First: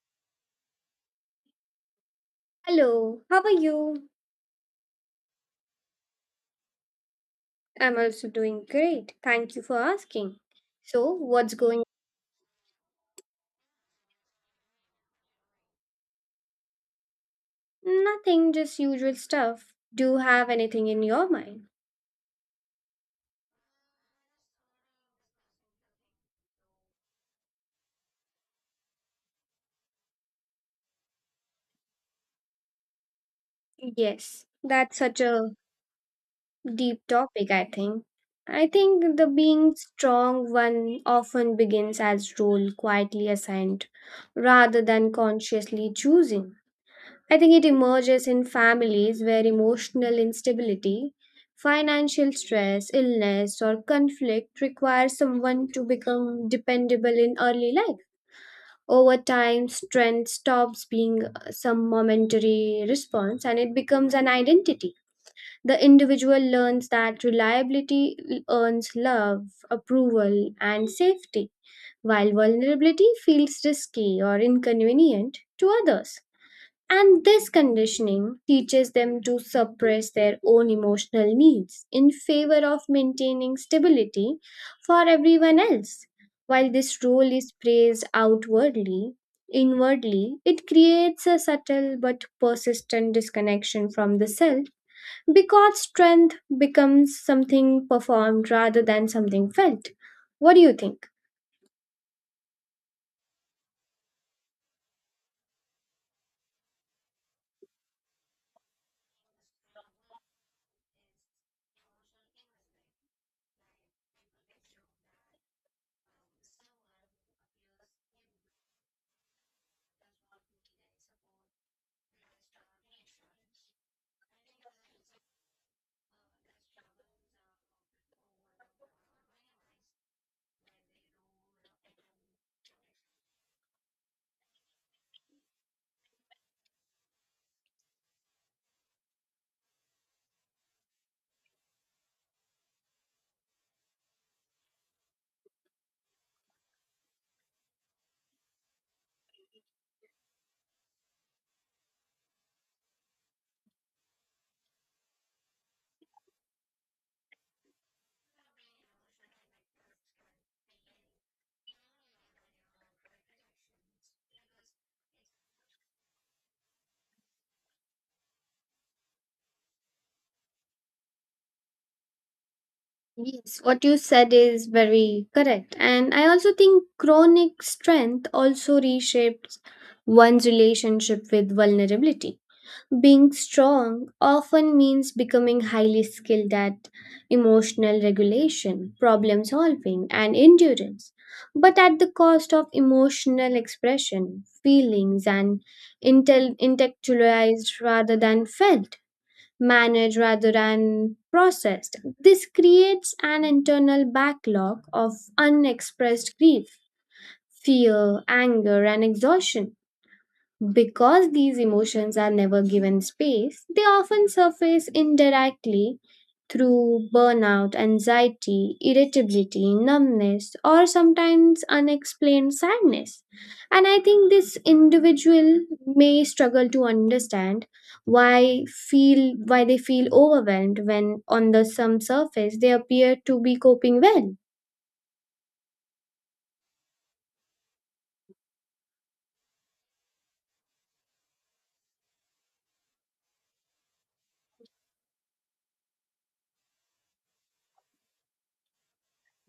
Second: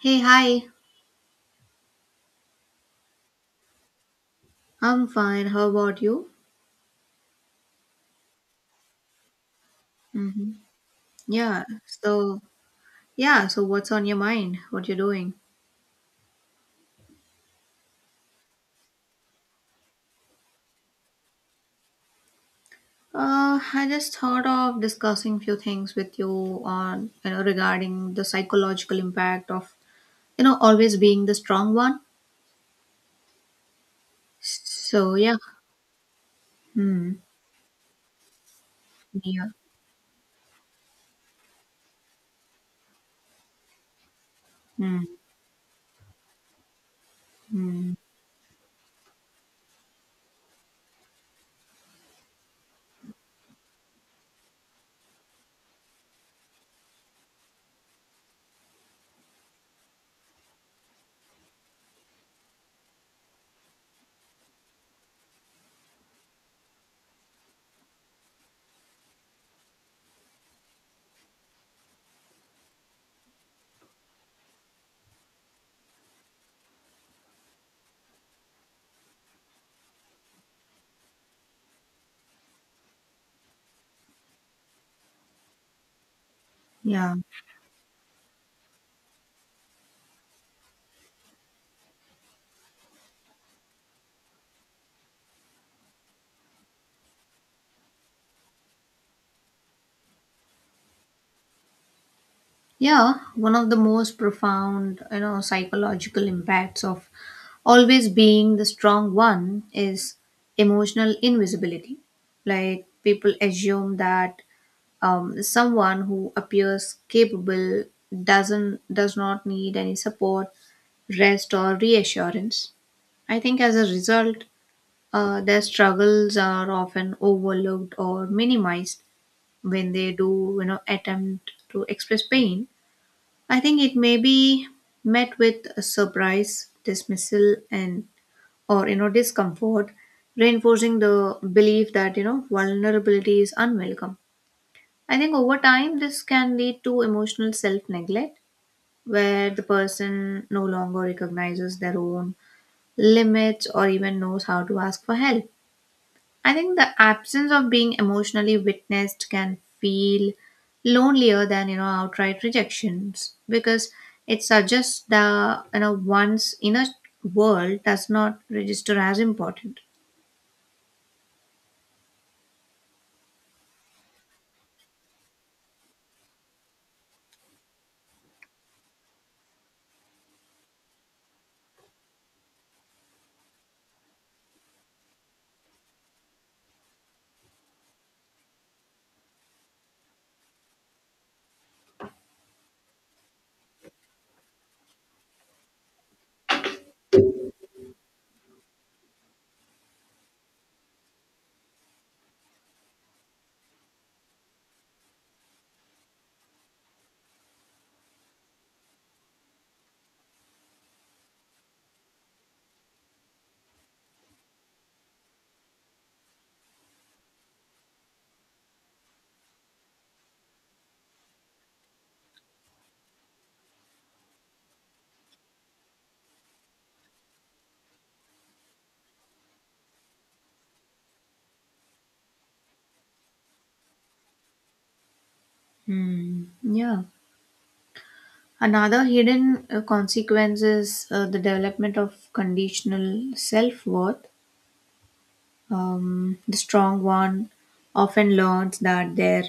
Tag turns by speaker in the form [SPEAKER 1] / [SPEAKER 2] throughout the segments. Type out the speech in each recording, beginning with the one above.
[SPEAKER 1] Hey, hi.
[SPEAKER 2] Hello, how are you?
[SPEAKER 1] I'm fine. How about you?
[SPEAKER 2] I'm also doing great. Thank you for asking.
[SPEAKER 1] hmm
[SPEAKER 2] So, what's
[SPEAKER 1] Yeah.
[SPEAKER 2] going.
[SPEAKER 1] So, yeah. So, what's on your mind? What you're doing?
[SPEAKER 2] Nothing, just usual stuff. Do you have anything in your mind?
[SPEAKER 1] I just thought of discussing few things with you on, regarding the psychological impact of, always being the strong one.
[SPEAKER 2] Yes, that's
[SPEAKER 1] So,
[SPEAKER 2] such
[SPEAKER 1] yeah.
[SPEAKER 2] a deep
[SPEAKER 1] Hmm.
[SPEAKER 2] topic, I think. I think the
[SPEAKER 1] Yeah.
[SPEAKER 2] being strong one often begins as role quietly assigned rather
[SPEAKER 1] Hmm.
[SPEAKER 2] than consciously choosing. I think it
[SPEAKER 1] Hmm.
[SPEAKER 2] emerges in families where emotional instability, financial stress, illness, or conflict require someone to become dependable in early life. Over time, strength stops being some momentary response and it becomes an identity. The individual learns that reliability earns love, approval, and safety, while vulnerability feels risky or inconvenient to others. And this conditioning teaches them to suppress their own emotional needs in favor of maintaining stability for everyone else. While this
[SPEAKER 1] Yeah.
[SPEAKER 2] role is praised outwardly, inwardly, it creates a subtle but persistent disconnection from the self because strength becomes something performed rather than something felt. What do you think?
[SPEAKER 1] Yeah, one of the most profound, psychological impacts of always being the strong one is emotional invisibility. Like people assume that someone who appears capable does not need any support, rest, or reassurance. I think as a result, their struggles are often overlooked or minimized when they do, attempt to express pain. I think it may be met with a surprise, dismissal, and or discomfort, reinforcing the belief that vulnerability is unwelcome. I think over time this can lead to emotional self-neglect, where the person no longer recognizes their own limits or even knows how to ask for help. I think the absence of being emotionally witnessed can feel lonelier than outright rejections because it suggests the one's inner world does not register as important.
[SPEAKER 2] Yes, what you said is very correct. And I also think chronic strength also reshapes one's relationship with vulnerability. Being strong often means becoming highly skilled at emotional regulation, problem solving, and endurance, but at the cost of emotional expression, feelings, and intellectualized rather than felt managed rather than processed. This creates an internal backlog of unexpressed grief, fear, anger, and exhaustion. Because these emotions are never given space, they often surface indirectly through burnout, anxiety, irritability, numbness, or sometimes unexplained sadness. And I think this individual may struggle to understand why they feel overwhelmed when on the some surface they appear to be coping well.
[SPEAKER 1] Hmm. Yeah. Another hidden consequence is the development of conditional self worth. The strong one often learns that their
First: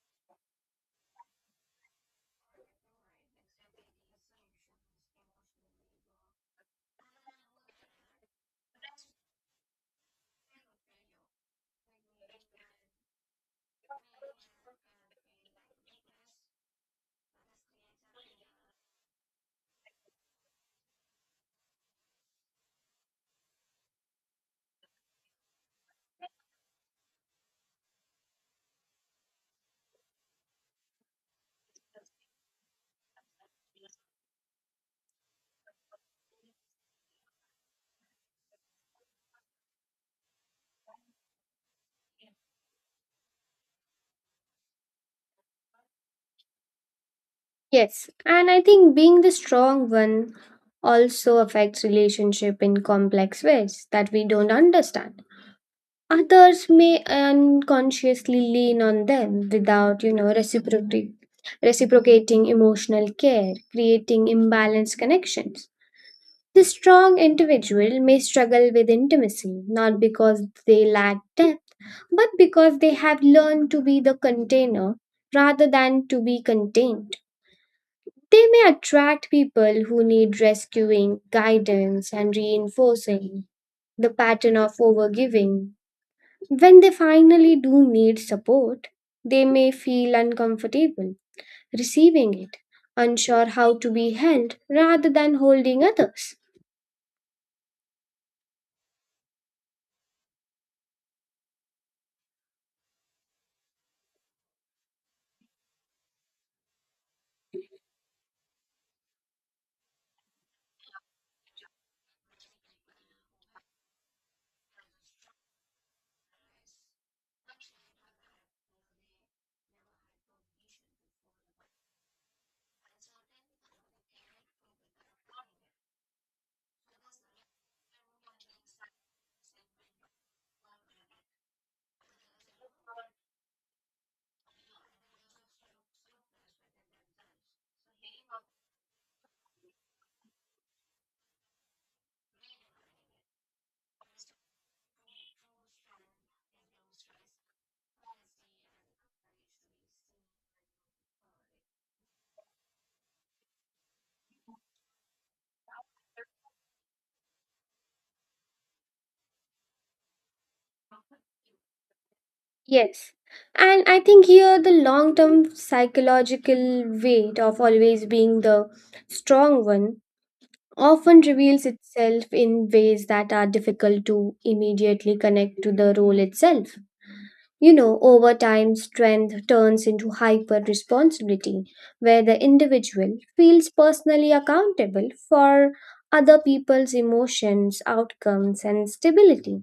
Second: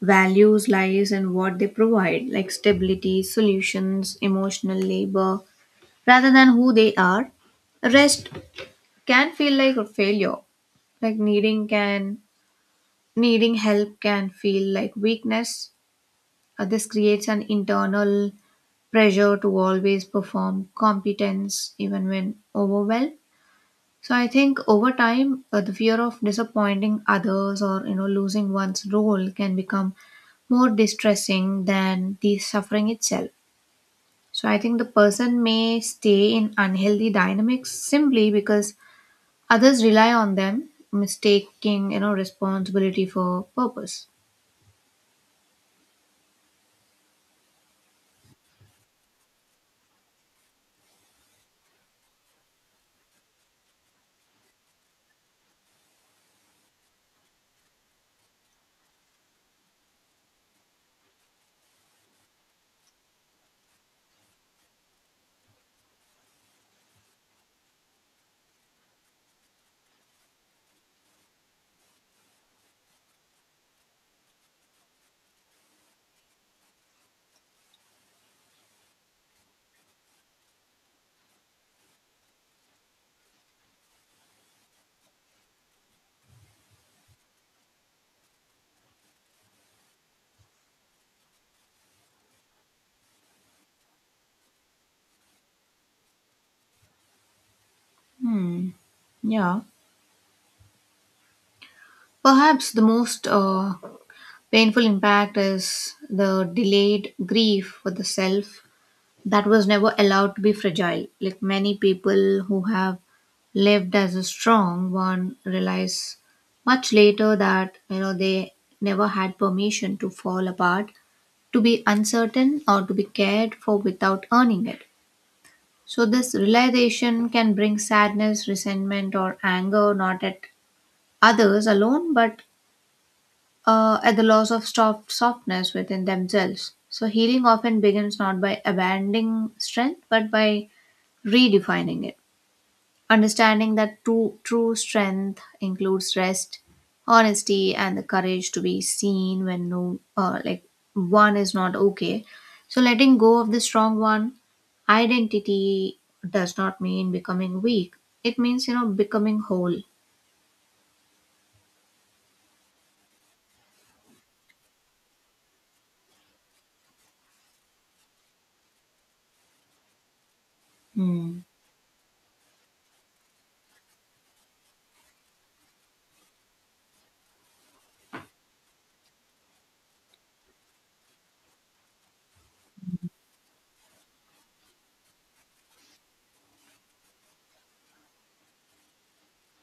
[SPEAKER 1] values lies in what they provide, like stability, solutions, emotional labor, rather than who they are. Rest can feel like a failure. Like needing can needing help can feel like weakness. This creates an internal pressure to always perform competence even when overwhelmed. So I think over time, the fear of disappointing others or losing one's role can become more distressing than the suffering itself. So I think the person may stay in unhealthy dynamics simply because others rely on them, mistaking responsibility for purpose.
[SPEAKER 2] Yes, and I think being the strong one also affects relationship in complex ways that we don't understand. Others may unconsciously lean on them without, reciprocity, reciprocating emotional care, creating imbalanced connections. The strong individual may struggle with intimacy not because they lack depth, but because they have learned to be the container rather than to be contained. They may attract people who need rescuing, guidance, and reinforcing the pattern of overgiving. When they finally do need support, they may feel uncomfortable receiving it, unsure how to be held rather than holding others.
[SPEAKER 1] Hmm. Yeah. Perhaps the most painful impact is the delayed grief for the self that was never allowed to be fragile. Like many people who have lived as a strong one realize much later that they never had permission to fall apart, to be uncertain, or to be cared for without earning it. So this realization can bring sadness, resentment, or anger not at others alone, but at the loss of softness within themselves. So healing often begins not by abandoning strength, but by redefining it, understanding that true strength includes rest, honesty, and the courage to be seen when no, like one is not okay. So letting go of the strong one, identity does not mean becoming weak. It means becoming whole.
[SPEAKER 2] Yes. And I think here the long term psychological weight of always being the strong one often
[SPEAKER 1] Hmm.
[SPEAKER 2] reveals itself in ways that are difficult to immediately connect to the role itself. You know, over time, strength turns into hyper responsibility, where the individual feels personally accountable for other people's emotions, outcomes, and stability.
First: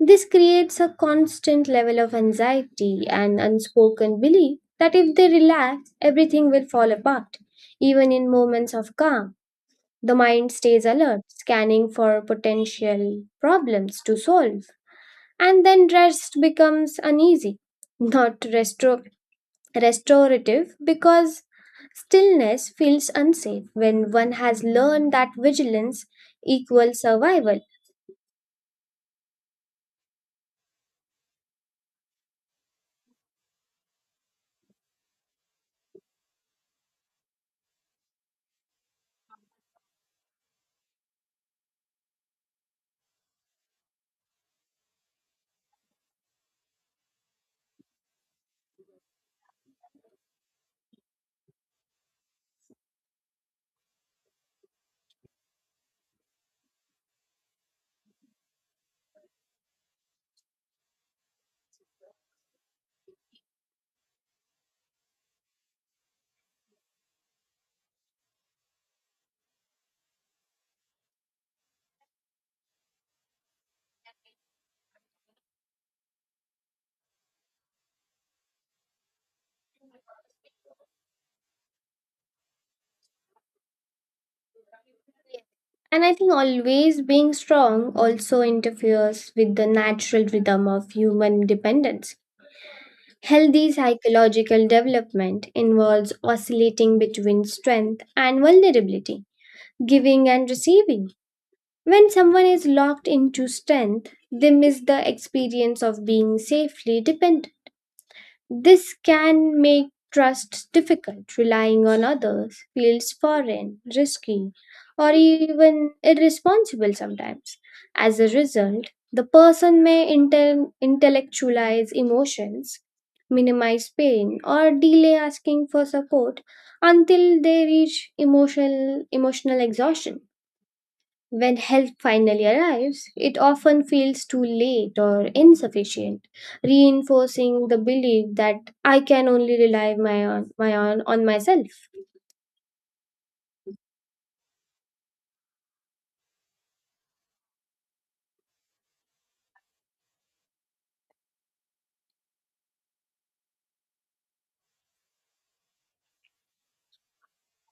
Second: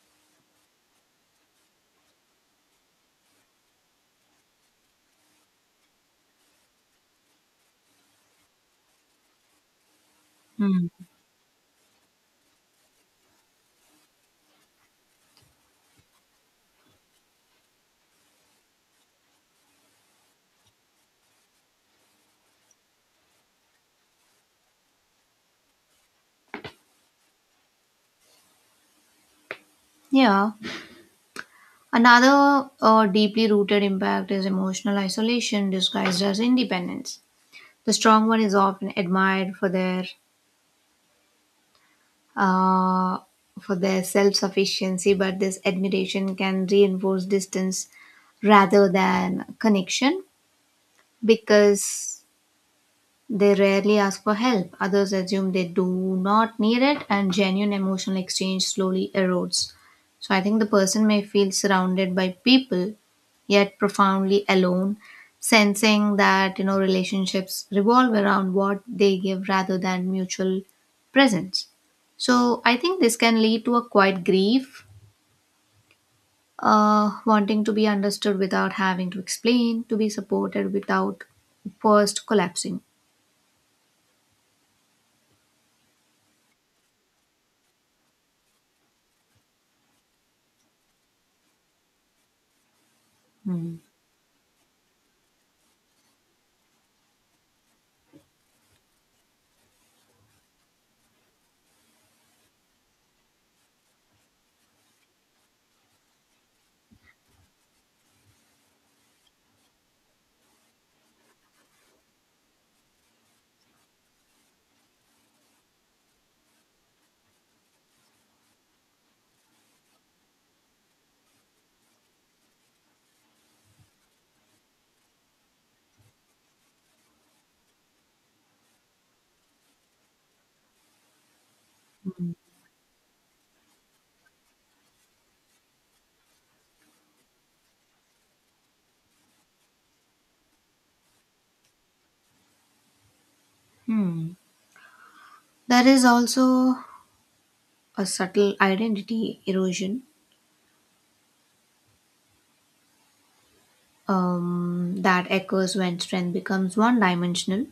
[SPEAKER 2] This creates a constant level of anxiety and unspoken belief that if they relax, everything will fall apart, even in moments of calm. The mind stays
[SPEAKER 1] Hmm.
[SPEAKER 2] alert, scanning for potential problems to solve. And then rest becomes uneasy, not restro- restorative, because stillness feels unsafe when one has learned that vigilance equals survival.
[SPEAKER 1] Yeah. Another deeply rooted impact is emotional isolation disguised as independence. The strong one is often admired uh, for their self sufficiency, but this admiration can reinforce distance rather than connection because they rarely ask for help. Others assume they do not need it, and genuine emotional exchange slowly erodes. So I think the person may feel surrounded by people, yet profoundly alone, sensing that relationships revolve around what they give rather than mutual presence. So I think this can lead to a quiet grief, wanting to be understood without having to explain, to be supported without first collapsing.
[SPEAKER 2] And I think always being strong also interferes with the natural rhythm of human dependence. Healthy
[SPEAKER 1] Hmm.
[SPEAKER 2] psychological development involves oscillating between strength and vulnerability, giving and receiving. When someone is locked into strength, they miss the experience of being safely dependent. This can make trust difficult. Relying on others feels foreign, risky, or even irresponsible sometimes. As a result, the person may intellectualize emotions, minimize pain, or delay asking for support until they reach emotional exhaustion. When help finally arrives, it often feels too late or insufficient, reinforcing the belief that I can only rely my on my on myself.
[SPEAKER 1] Hmm. There is also a subtle identity erosion that occurs when strength becomes one dimensional.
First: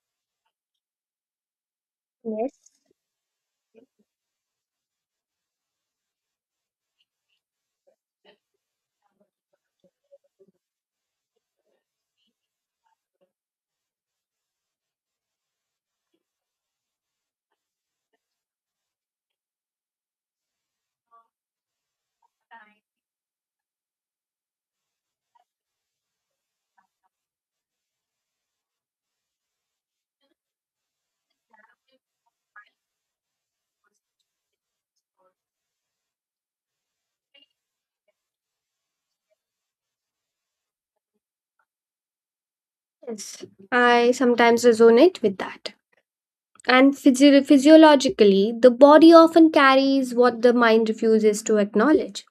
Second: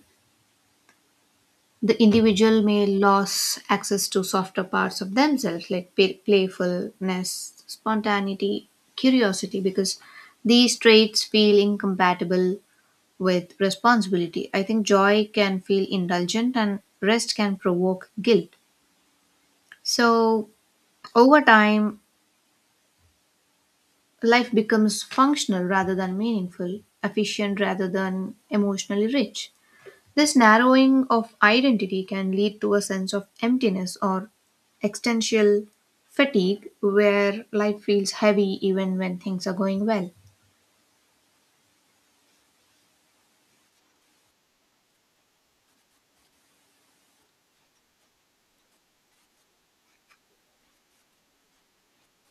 [SPEAKER 1] The
[SPEAKER 2] Yes.
[SPEAKER 1] individual may lose access to softer parts of themselves like playfulness, spontaneity, curiosity, because these traits feel incompatible with responsibility. I think joy can feel indulgent and rest can provoke guilt. So, over time, life becomes functional rather than meaningful, efficient rather than emotionally rich. This narrowing of identity can lead to a sense of emptiness or existential fatigue where life feels heavy even when things are going well.
[SPEAKER 2] Yes, I sometimes resonate with that. And physiologically, the body often carries what the mind refuses to acknowledge.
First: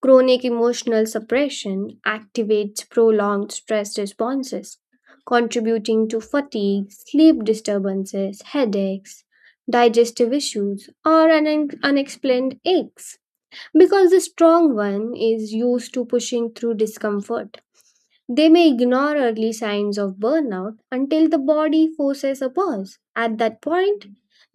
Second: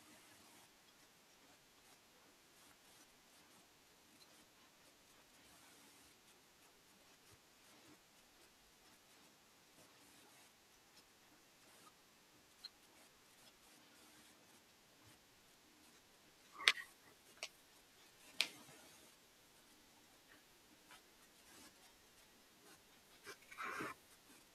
[SPEAKER 2] Chronic emotional suppression activates prolonged stress responses, contributing to fatigue, sleep disturbances, headaches, digestive issues, or unexplained aches because the strong one is used to pushing through discomfort. They may ignore early signs of burnout until the body forces a pause. At that point,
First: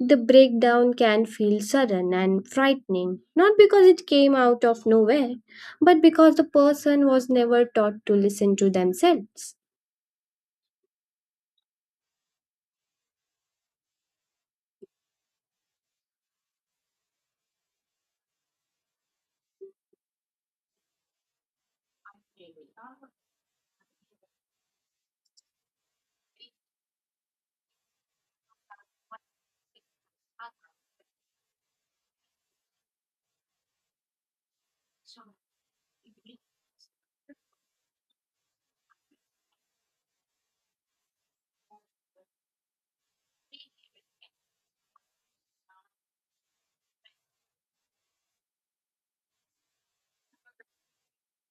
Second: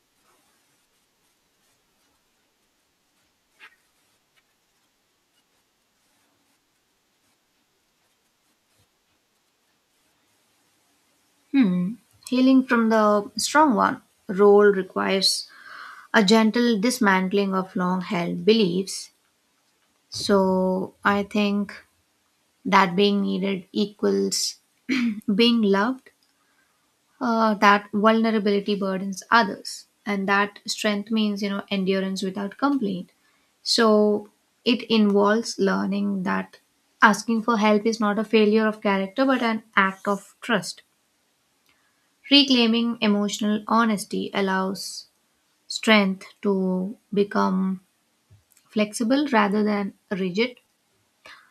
[SPEAKER 2] the breakdown can feel sudden and frightening, not because it came out of nowhere, but because the person was never taught to listen to themselves.
[SPEAKER 1] Hmm. Healing from the strong one role requires a gentle dismantling of long held beliefs. So I think that being needed equals being loved, that vulnerability burdens others and that strength means endurance without complaint, so it involves learning that asking for help is not a failure of character but an act of trust. Reclaiming emotional honesty allows strength to become flexible rather than rigid,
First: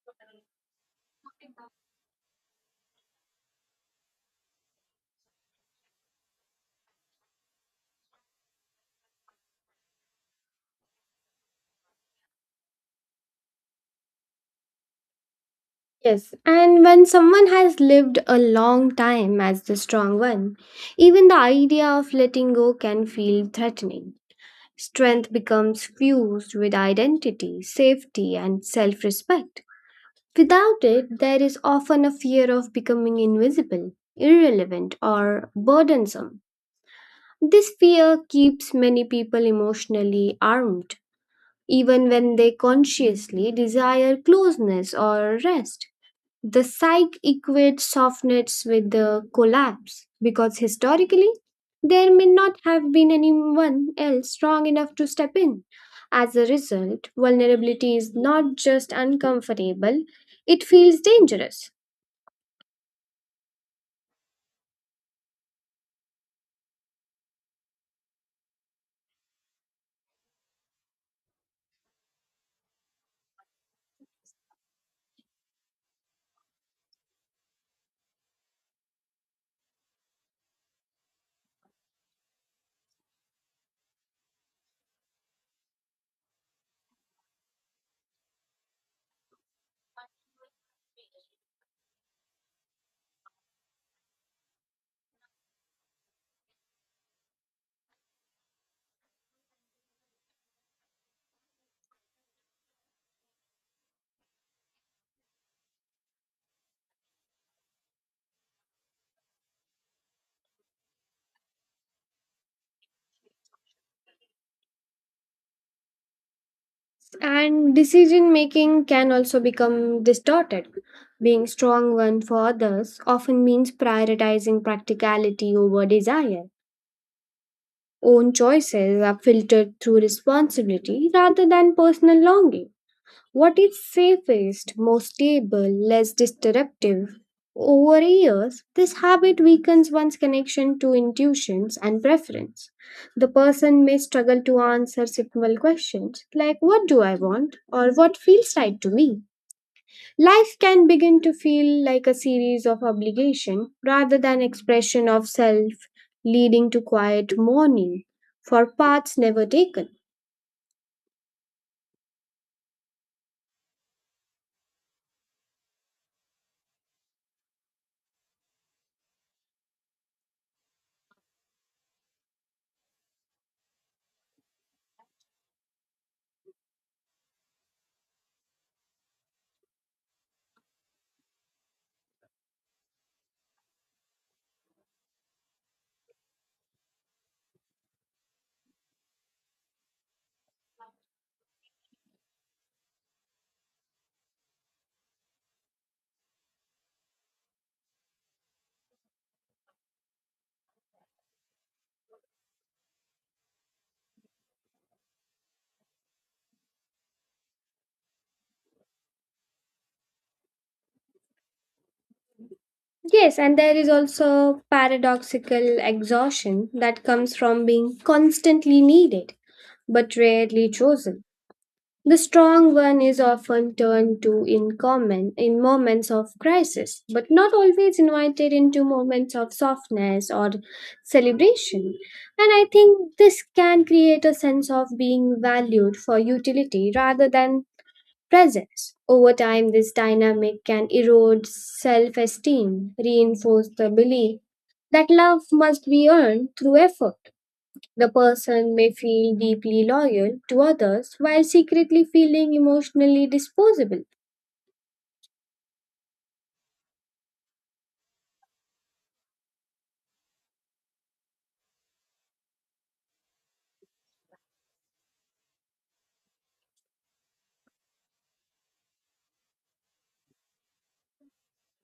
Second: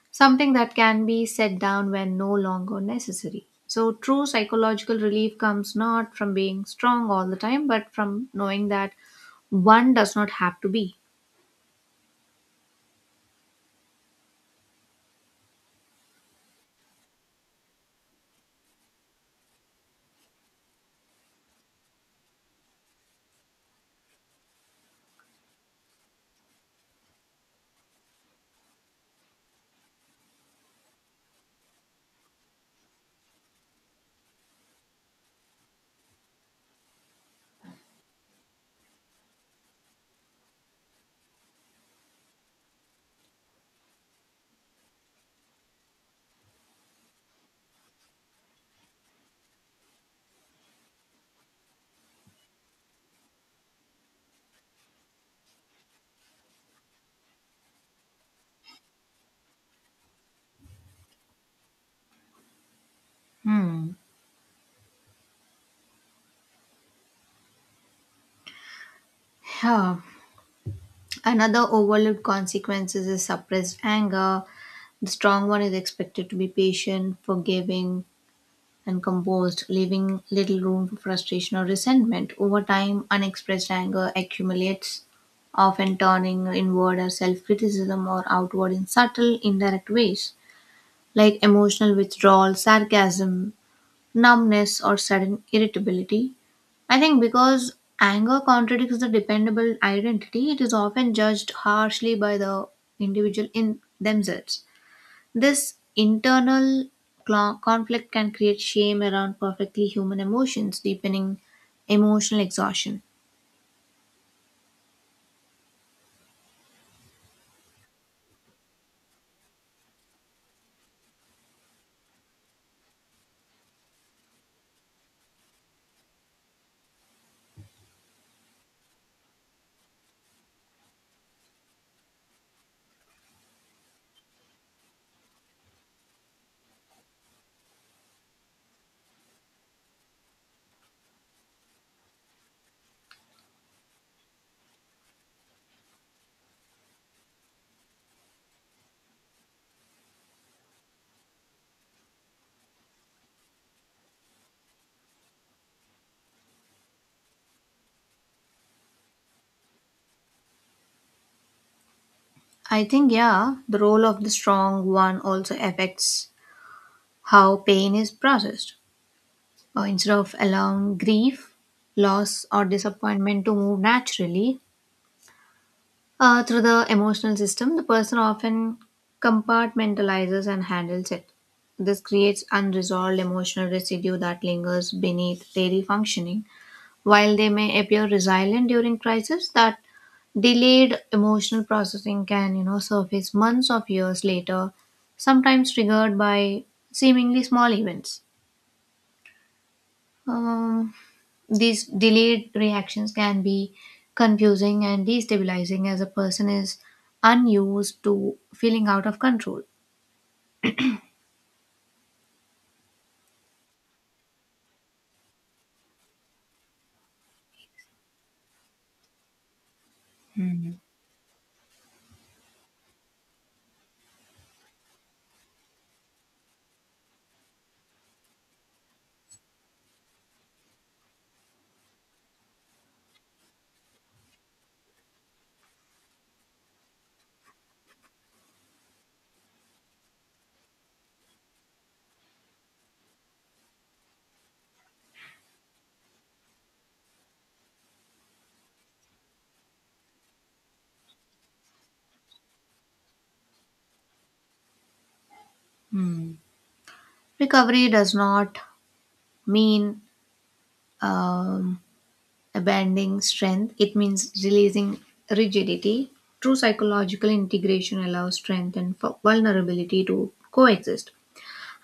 [SPEAKER 1] something that can be set down when no longer necessary. So, true psychological relief comes not from being strong all the time, but from knowing that one does not have to be.
[SPEAKER 2] Yes, and when someone has lived a long time as the strong one, even the idea of letting go can feel threatening. Strength becomes fused with identity, safety, and self respect. Without it, there is often a fear of becoming invisible, irrelevant, or burdensome. This fear keeps many people emotionally armed, even when they consciously desire closeness or rest. The psyche equates softness with the collapse because historically, there may not have been anyone else strong enough to step in. As a result, vulnerability is not just uncomfortable, it feels dangerous.
[SPEAKER 1] Hmm. Yeah. Another overlooked consequences is suppressed anger. The strong one is expected to be patient, forgiving, and composed, leaving little room for frustration or resentment. Over time, unexpressed anger accumulates, often turning inward as self criticism or outward in subtle, indirect ways, like emotional withdrawal, sarcasm, numbness, or sudden irritability. I think because anger contradicts the dependable identity, it is often judged harshly by the individual in themselves. This internal conflict can create shame around perfectly human emotions, deepening emotional exhaustion.
[SPEAKER 2] And decision making can also become distorted. Being strong one for others often means prioritizing practicality over desire. Own choices are filtered through responsibility rather than personal longing. What is safest, most stable, less disruptive? Over years, this habit weakens one's connection to intuitions and preference. The person may struggle to answer simple questions like what do I want or what feels right to me. Life can begin to feel like a series of obligation rather than expression of self, leading to quiet mourning for paths never taken.
[SPEAKER 1] I think, yeah, the role of the strong one also affects how pain is processed. Instead of allowing grief, loss, or disappointment to move naturally through the emotional system, the person often compartmentalizes and handles it. This creates unresolved emotional residue that lingers beneath daily functioning. While they may appear resilient during crisis, that delayed emotional processing can, surface months of years later, sometimes triggered by seemingly small events. Um, these delayed reactions can be confusing and destabilizing as a person is unused to feeling out of control.
[SPEAKER 2] Yes, and there is also paradoxical exhaustion that comes from being constantly needed but rarely chosen. The strong one is often turned to in common in moments of crisis, but not always invited into moments of softness or celebration. And I think this can create a sense of being valued for utility rather than presence. Over time, this dynamic can erode self esteem, reinforce the belief that love must be earned through effort. The person may feel deeply loyal to others while secretly feeling emotionally disposable.
[SPEAKER 1] Recovery does not mean um, abandoning strength, it means releasing rigidity. True psychological integration allows strength and vulnerability to coexist.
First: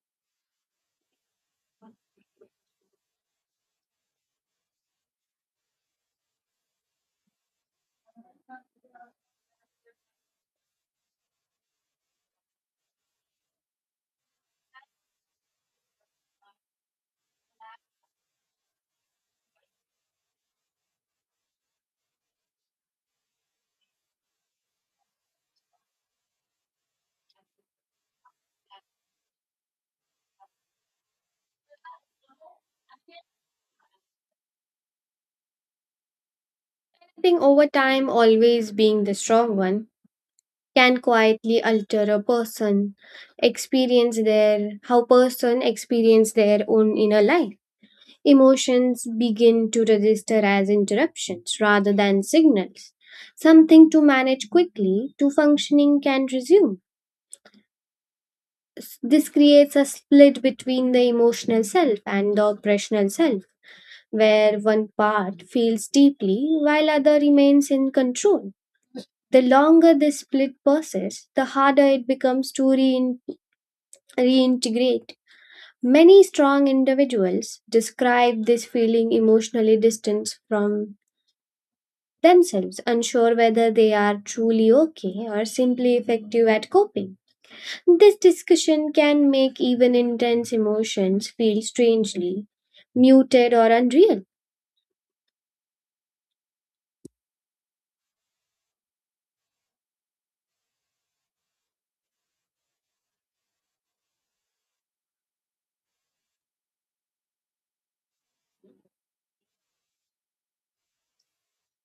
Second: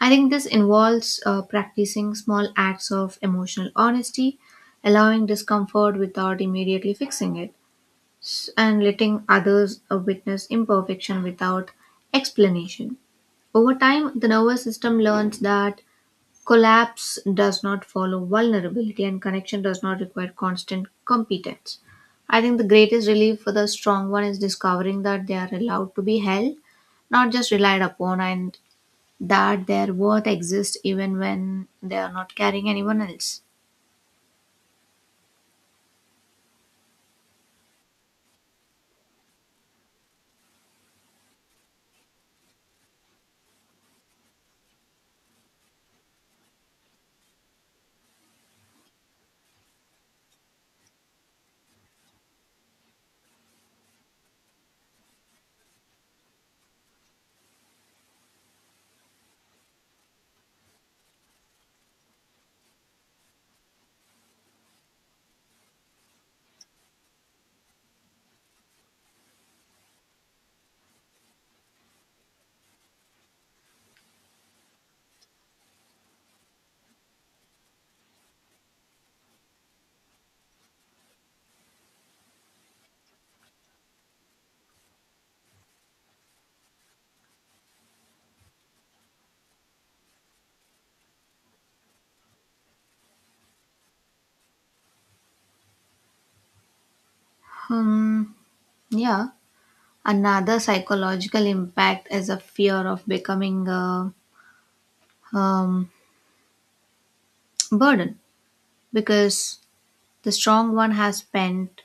[SPEAKER 1] I think this involves practicing small acts of emotional honesty, allowing discomfort without immediately fixing it, and letting others witness imperfection without explanation. Over time, the nervous system learns that collapse does not follow vulnerability, and connection does not require constant competence. I think the greatest relief for the strong one is discovering that they are allowed to be held, not just relied upon, and that their worth exists even when they are not carrying anyone else.
[SPEAKER 2] I think over time, always being the strong one can quietly alter a person experience their how person experience their own inner life. Emotions begin to register as interruptions rather than signals, something to manage quickly to functioning can resume. This creates a split between the emotional self and the operational self, where one part feels deeply while other remains in control. The longer this split persists, the harder it becomes to reintegrate. Many strong individuals describe this feeling emotionally distant from themselves, unsure whether they are truly okay or simply effective at coping. This discussion can make even intense emotions feel strangely muted or unreal.
[SPEAKER 1] Hmm, yeah. Another psychological impact is a fear of becoming a um, burden because the strong one has spent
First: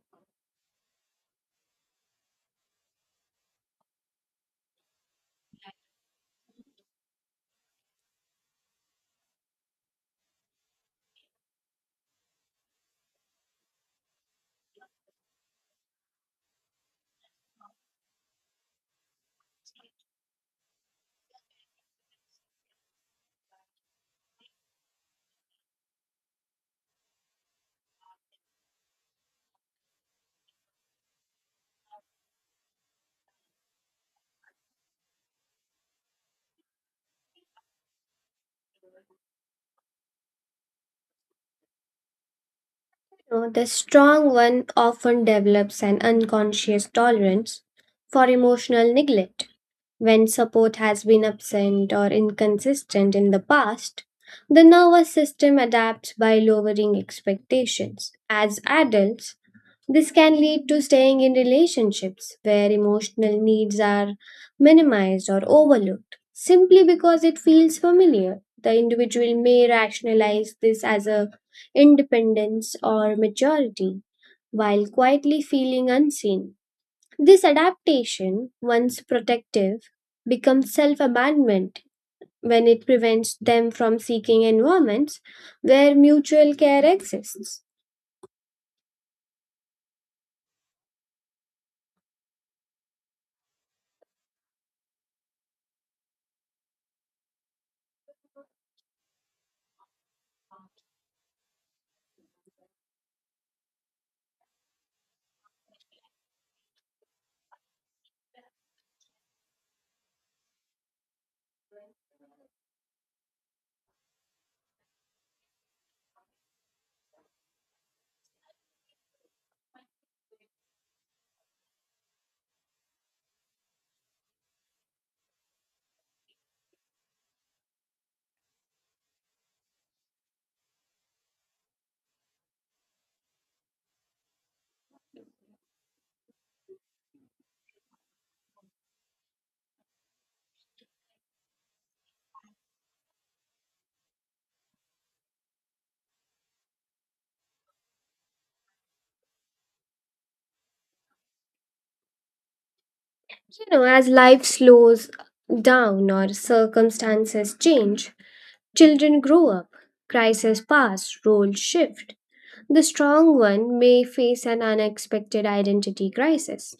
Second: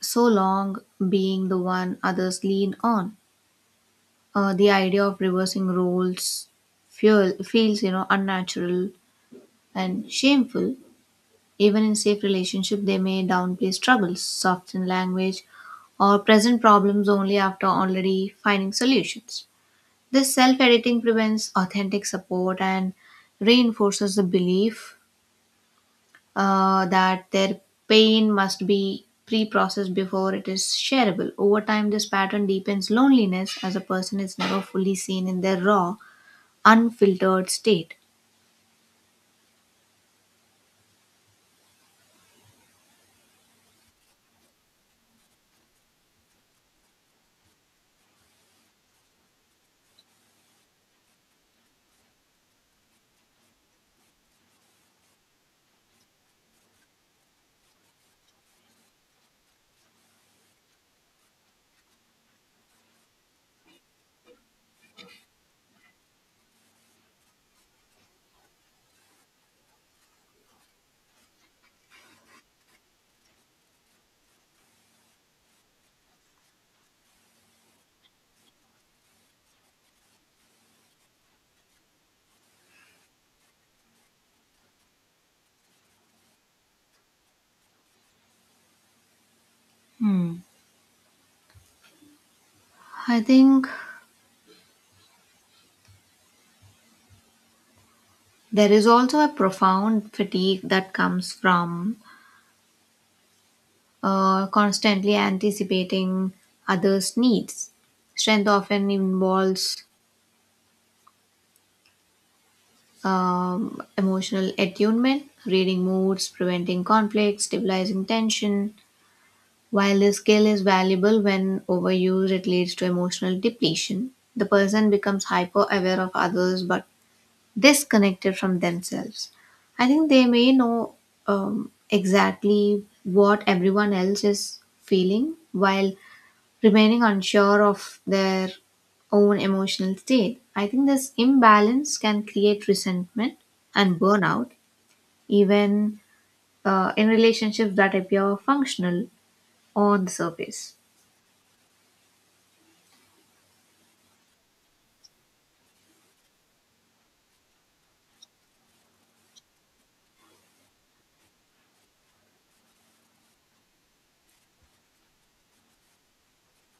[SPEAKER 1] so long being the one others lean on. The idea of reversing roles feels, unnatural and shameful. Even in safe relationship, they may downplay struggles, soften language, or present problems only after already finding solutions. This self-editing prevents authentic support and reinforces the belief that their pain must be pre-processed before it is shareable. Over time, this pattern deepens loneliness as a person is never fully seen in their raw, unfiltered state.
[SPEAKER 2] You know, the strong one often develops an unconscious tolerance for emotional neglect. When support has been absent or inconsistent in the past, the nervous system adapts by lowering expectations. As adults, this can lead to staying in relationships where emotional needs are minimized or overlooked simply because it feels familiar. The individual may rationalize this as a independence or maturity while quietly feeling unseen. This adaptation, once protective, becomes self-abandonment when it prevents them from seeking environments where mutual care exists.
[SPEAKER 1] Hmm. I think there is also a profound fatigue that comes from constantly anticipating others' needs. Strength often involves emotional attunement, reading moods, preventing conflict, stabilizing tension. While this skill is valuable when overused, it leads to emotional depletion. The person becomes hyper aware of others but disconnected from themselves. I think they may know exactly what everyone else is feeling while remaining unsure of their own emotional state. I think this imbalance can create resentment and burnout, even in relationships that appear functional on the surface.
[SPEAKER 2] You know, as life slows down or circumstances change, children grow up, crises pass, roles shift. The strong one may face an unexpected identity crisis.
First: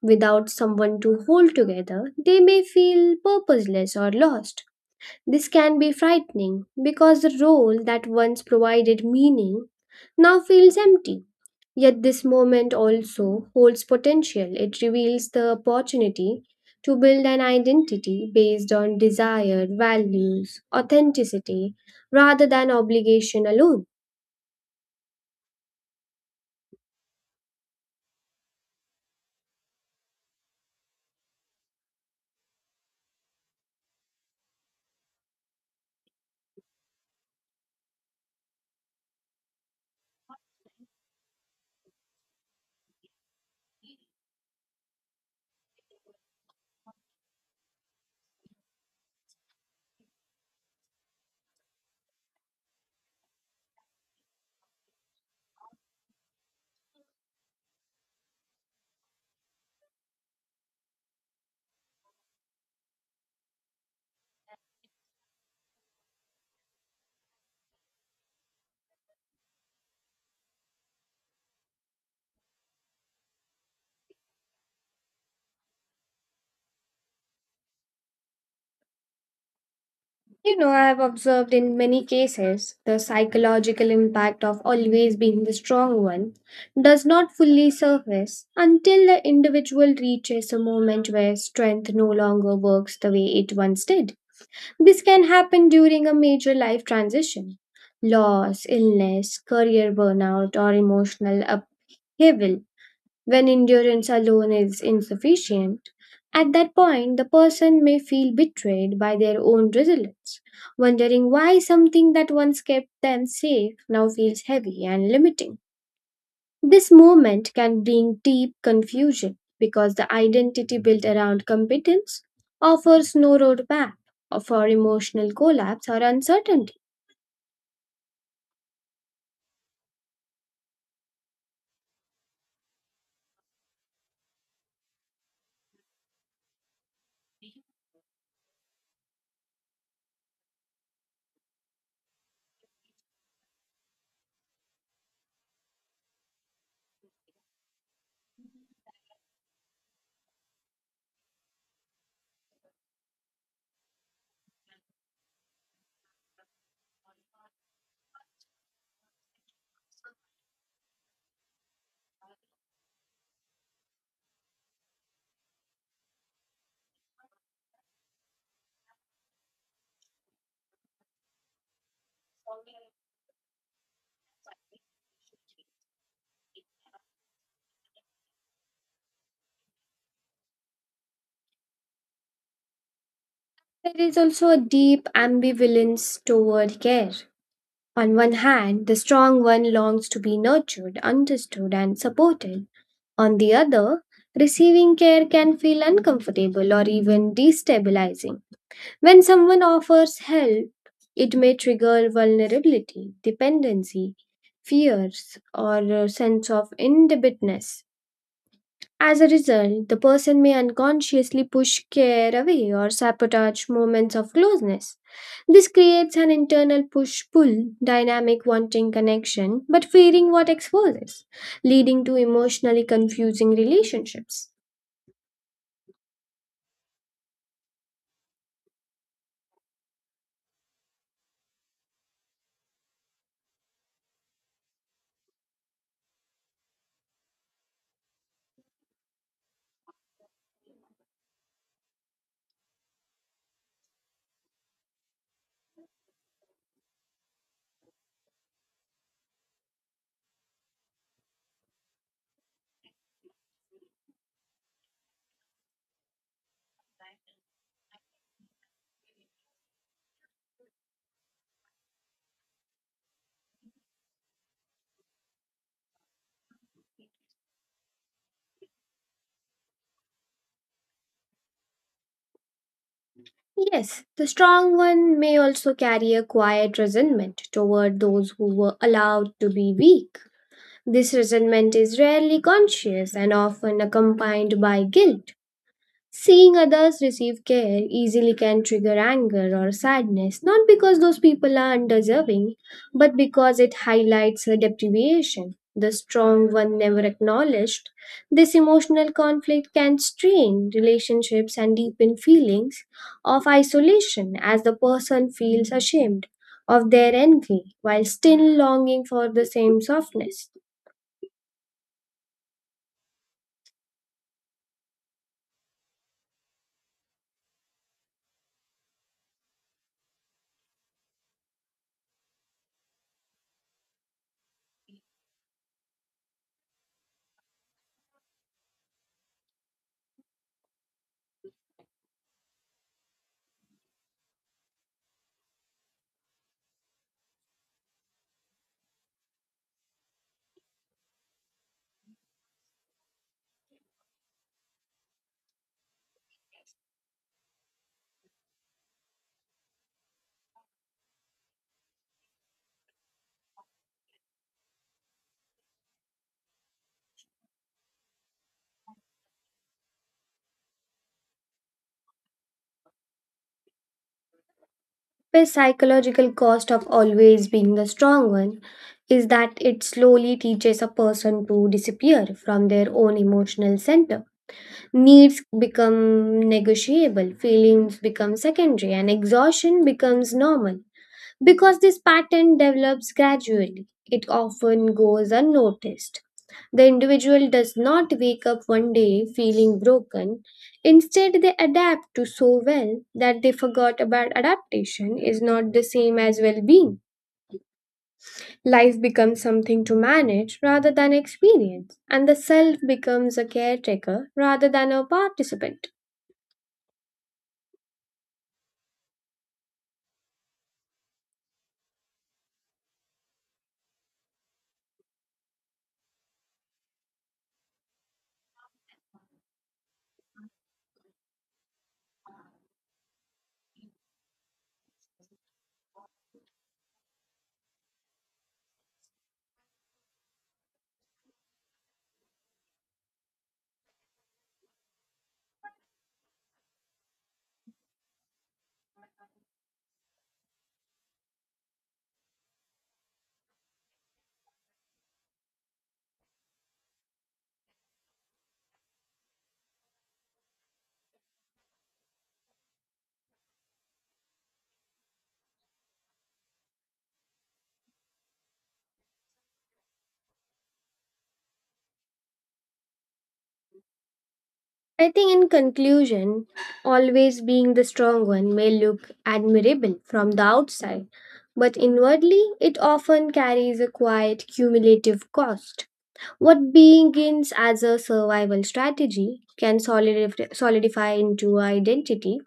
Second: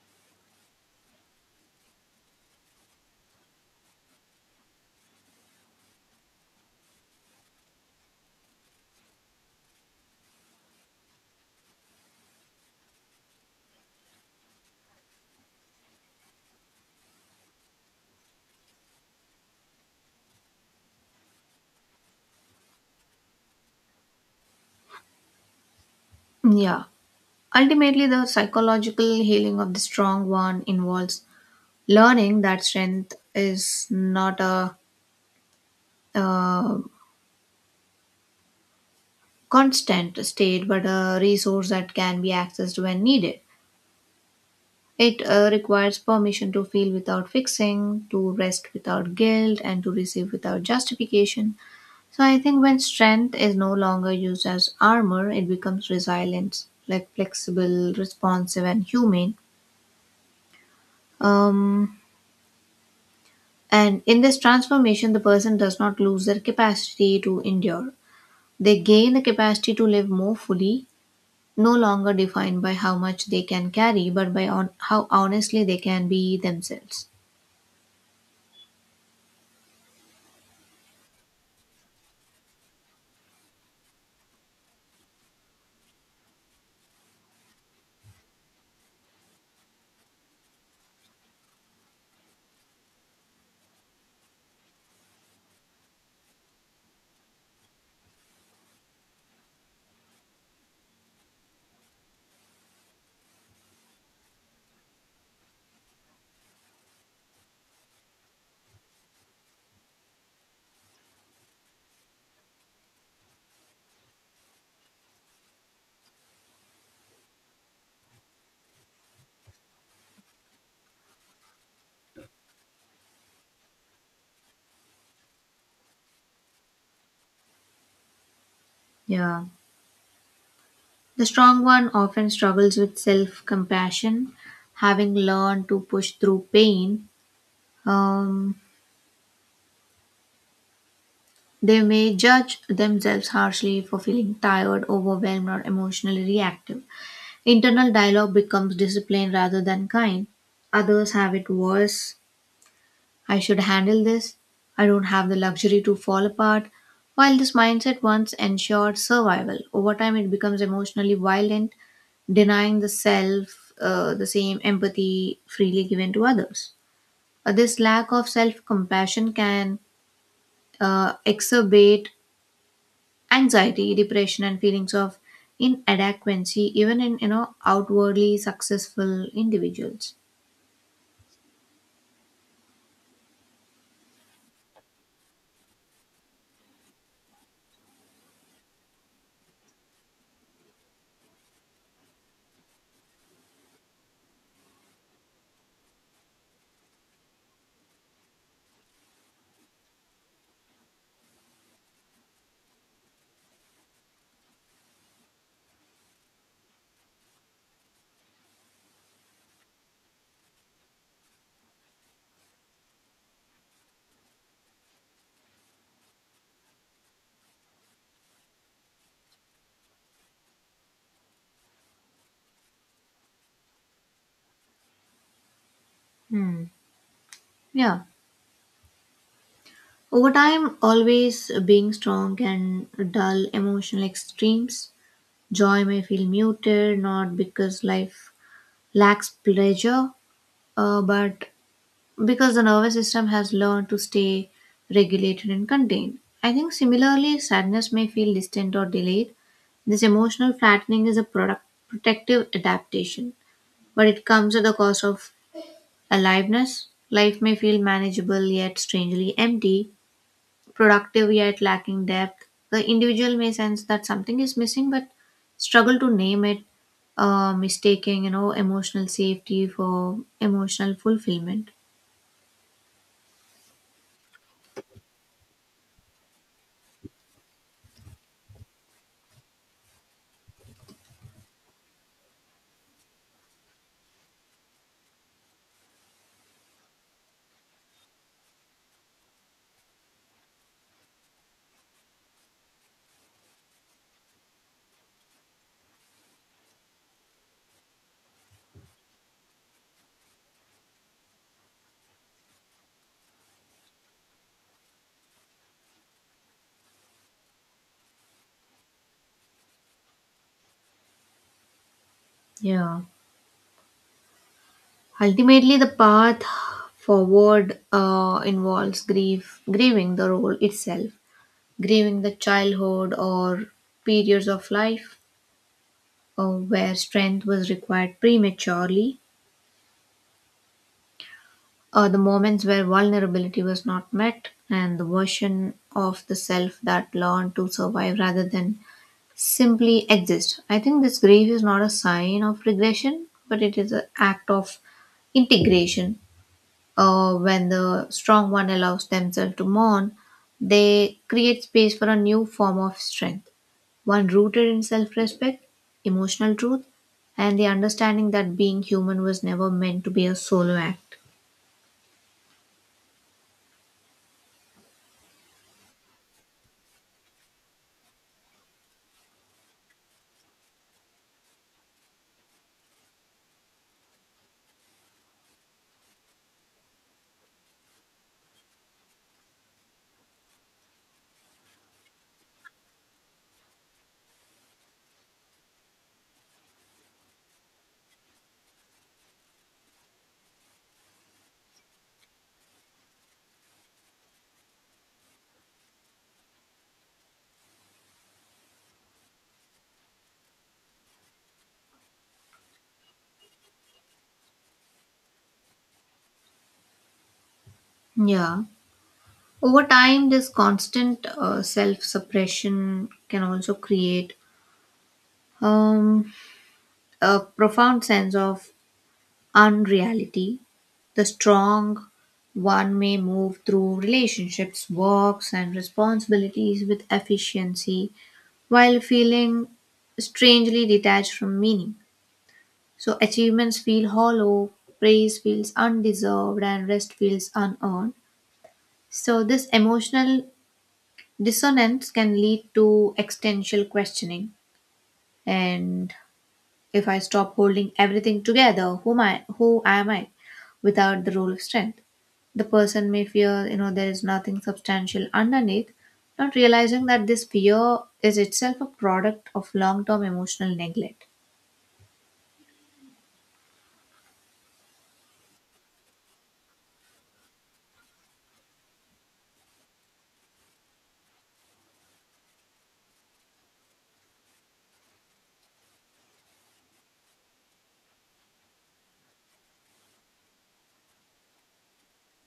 [SPEAKER 2] Without someone to hold together, they may feel purposeless or lost. This can be frightening because the role that once provided meaning now feels empty. Yet this moment also holds potential. It reveals the opportunity to build an identity based on desire, values, authenticity, rather than obligation alone.
[SPEAKER 1] Yeah. Ultimately, the psychological healing of the strong one involves learning that strength is not a, uh constant state but a resource that can be accessed when needed. It requires permission to feel without fixing, to rest without guilt, and to receive without justification. So, I think when strength is no longer used as armor, it becomes resilient, like flexible, responsive, and humane. Um, And in this transformation, the person does not lose their capacity to endure. They gain the capacity to live more fully, no longer defined by how much they can carry, but by how honestly they can be themselves.
[SPEAKER 2] You know, I have observed in many cases the psychological impact of always being the strong one does not fully surface until the individual reaches a moment where strength no longer works the way it once did. This can happen during a major life transition, loss, illness, career burnout, or emotional upheaval. When endurance alone is insufficient, at that point the person may feel betrayed by their own resilience, wondering why something that once kept them safe now feels heavy and limiting. This moment can bring deep confusion because the identity built around competence offers no roadmap for emotional collapse or uncertainty.
[SPEAKER 1] Yeah. The strong one often struggles with self compassion, having learned to push through pain. Um, they may judge themselves harshly for feeling tired, overwhelmed, or emotionally reactive. Internal dialogue becomes discipline rather than kind. Others have it worse. I should handle this. I don't have the luxury to fall apart. While this mindset once ensured survival, over time it becomes emotionally violent, denying the self the same empathy freely given to others. This lack of self compassion can exacerbate anxiety depression and feelings of inadequacy even in outwardly successful individuals.
[SPEAKER 2] There is also a deep ambivalence toward care. On one hand, the strong one longs to be nurtured, understood, and supported. On the other, receiving care can feel uncomfortable or even destabilizing. When someone offers help, it may trigger vulnerability, dependency, fears, or a sense of indebtedness. As a result, the person may unconsciously push care away or sabotage moments of closeness. This creates an internal push pull dynamic, wanting connection but fearing what exposes, leading to emotionally confusing relationships.
[SPEAKER 1] Hmm. Yeah, over time always being strong can dull emotional extremes. Joy may feel muted not because life lacks pleasure, but because the nervous system has learned to stay regulated and contained. I think similarly, sadness may feel distant or delayed. This emotional flattening is a product, protective adaptation, but it comes at the cost of aliveness. Life may feel manageable yet strangely empty, productive yet lacking depth. The individual may sense that something is missing but struggle to name it, mistaking emotional safety for emotional fulfillment.
[SPEAKER 2] Yes, the strong one may also carry a quiet resentment toward those who were allowed to be weak. This resentment is rarely conscious and often accompanied by guilt. Seeing others receive care easily can trigger anger or sadness, not because those people are undeserving, but because it highlights a deprivation. The strong one never acknowledged. This emotional conflict can strain relationships and deepen feelings of isolation as the person feels ashamed of their envy while still longing for the same softness.
[SPEAKER 1] Yeah. Ultimately, the path forward involves grieving the role itself, grieving the childhood or periods of life where strength was required prematurely, the moments where vulnerability was not met, and the version of the self that learned to survive rather than simply exist. I think this grief is not a sign of regression, but it is an act of integration. When the strong one allows themselves to mourn, they create space for a new form of strength, one rooted in self respect, emotional truth, and the understanding that being human was never meant to be a solo act.
[SPEAKER 2] The psychological cost of always being the strong one is that it slowly teaches a person to disappear from their own emotional center. Needs become negotiable, feelings become secondary, and exhaustion becomes normal. Because this pattern develops gradually, it often goes unnoticed. The individual does not wake up one day feeling broken. Instead, they adapt to so well that they forgot about adaptation is not the same as well being. Life becomes something to manage rather than experience, and the self becomes a caretaker rather than a participant.
[SPEAKER 1] Yeah. Over time, this constant self suppression can also create um, a profound sense of unreality. The strong one may move through relationships, works, and responsibilities with efficiency while feeling strangely detached from meaning. So, achievements feel hollow, praise feels undeserved, and rest feels unearned. So, this emotional dissonance can lead to existential questioning. And if I stop holding everything together, who am I without the role of strength? The person may feel, there is nothing substantial underneath, not realizing that this fear is itself a product of long term emotional neglect.
[SPEAKER 2] I think, in conclusion, always being the strong one may look admirable from the outside, but inwardly it often carries a quiet cumulative cost. What begins as a survival strategy can solidify into an identity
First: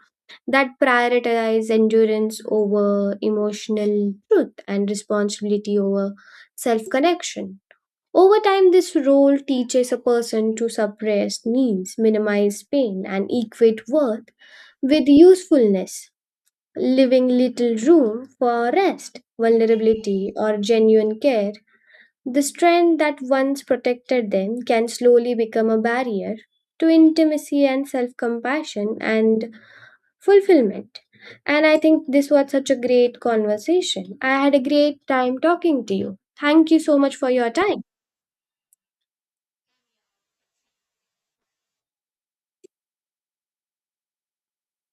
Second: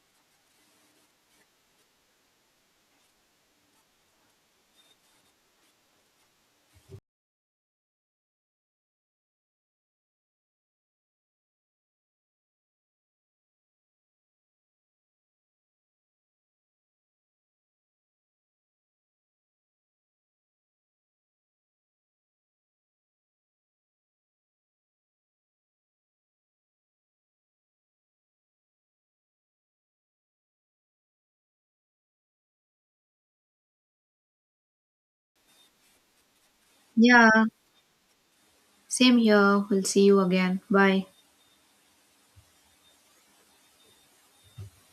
[SPEAKER 2] that prioritizes endurance over emotional truth and responsibility over self connection. Over time, this role teaches a person to suppress needs, minimize pain, and equate worth with usefulness, leaving little room for rest, vulnerability, or genuine care. The strength that once protected them can slowly become a barrier to intimacy and self compassion and fulfillment. And I think this was such a great conversation. I had a great time talking to you. Thank you so much for
[SPEAKER 1] Yeah,
[SPEAKER 2] your time.
[SPEAKER 1] same here. We'll see you again. Bye.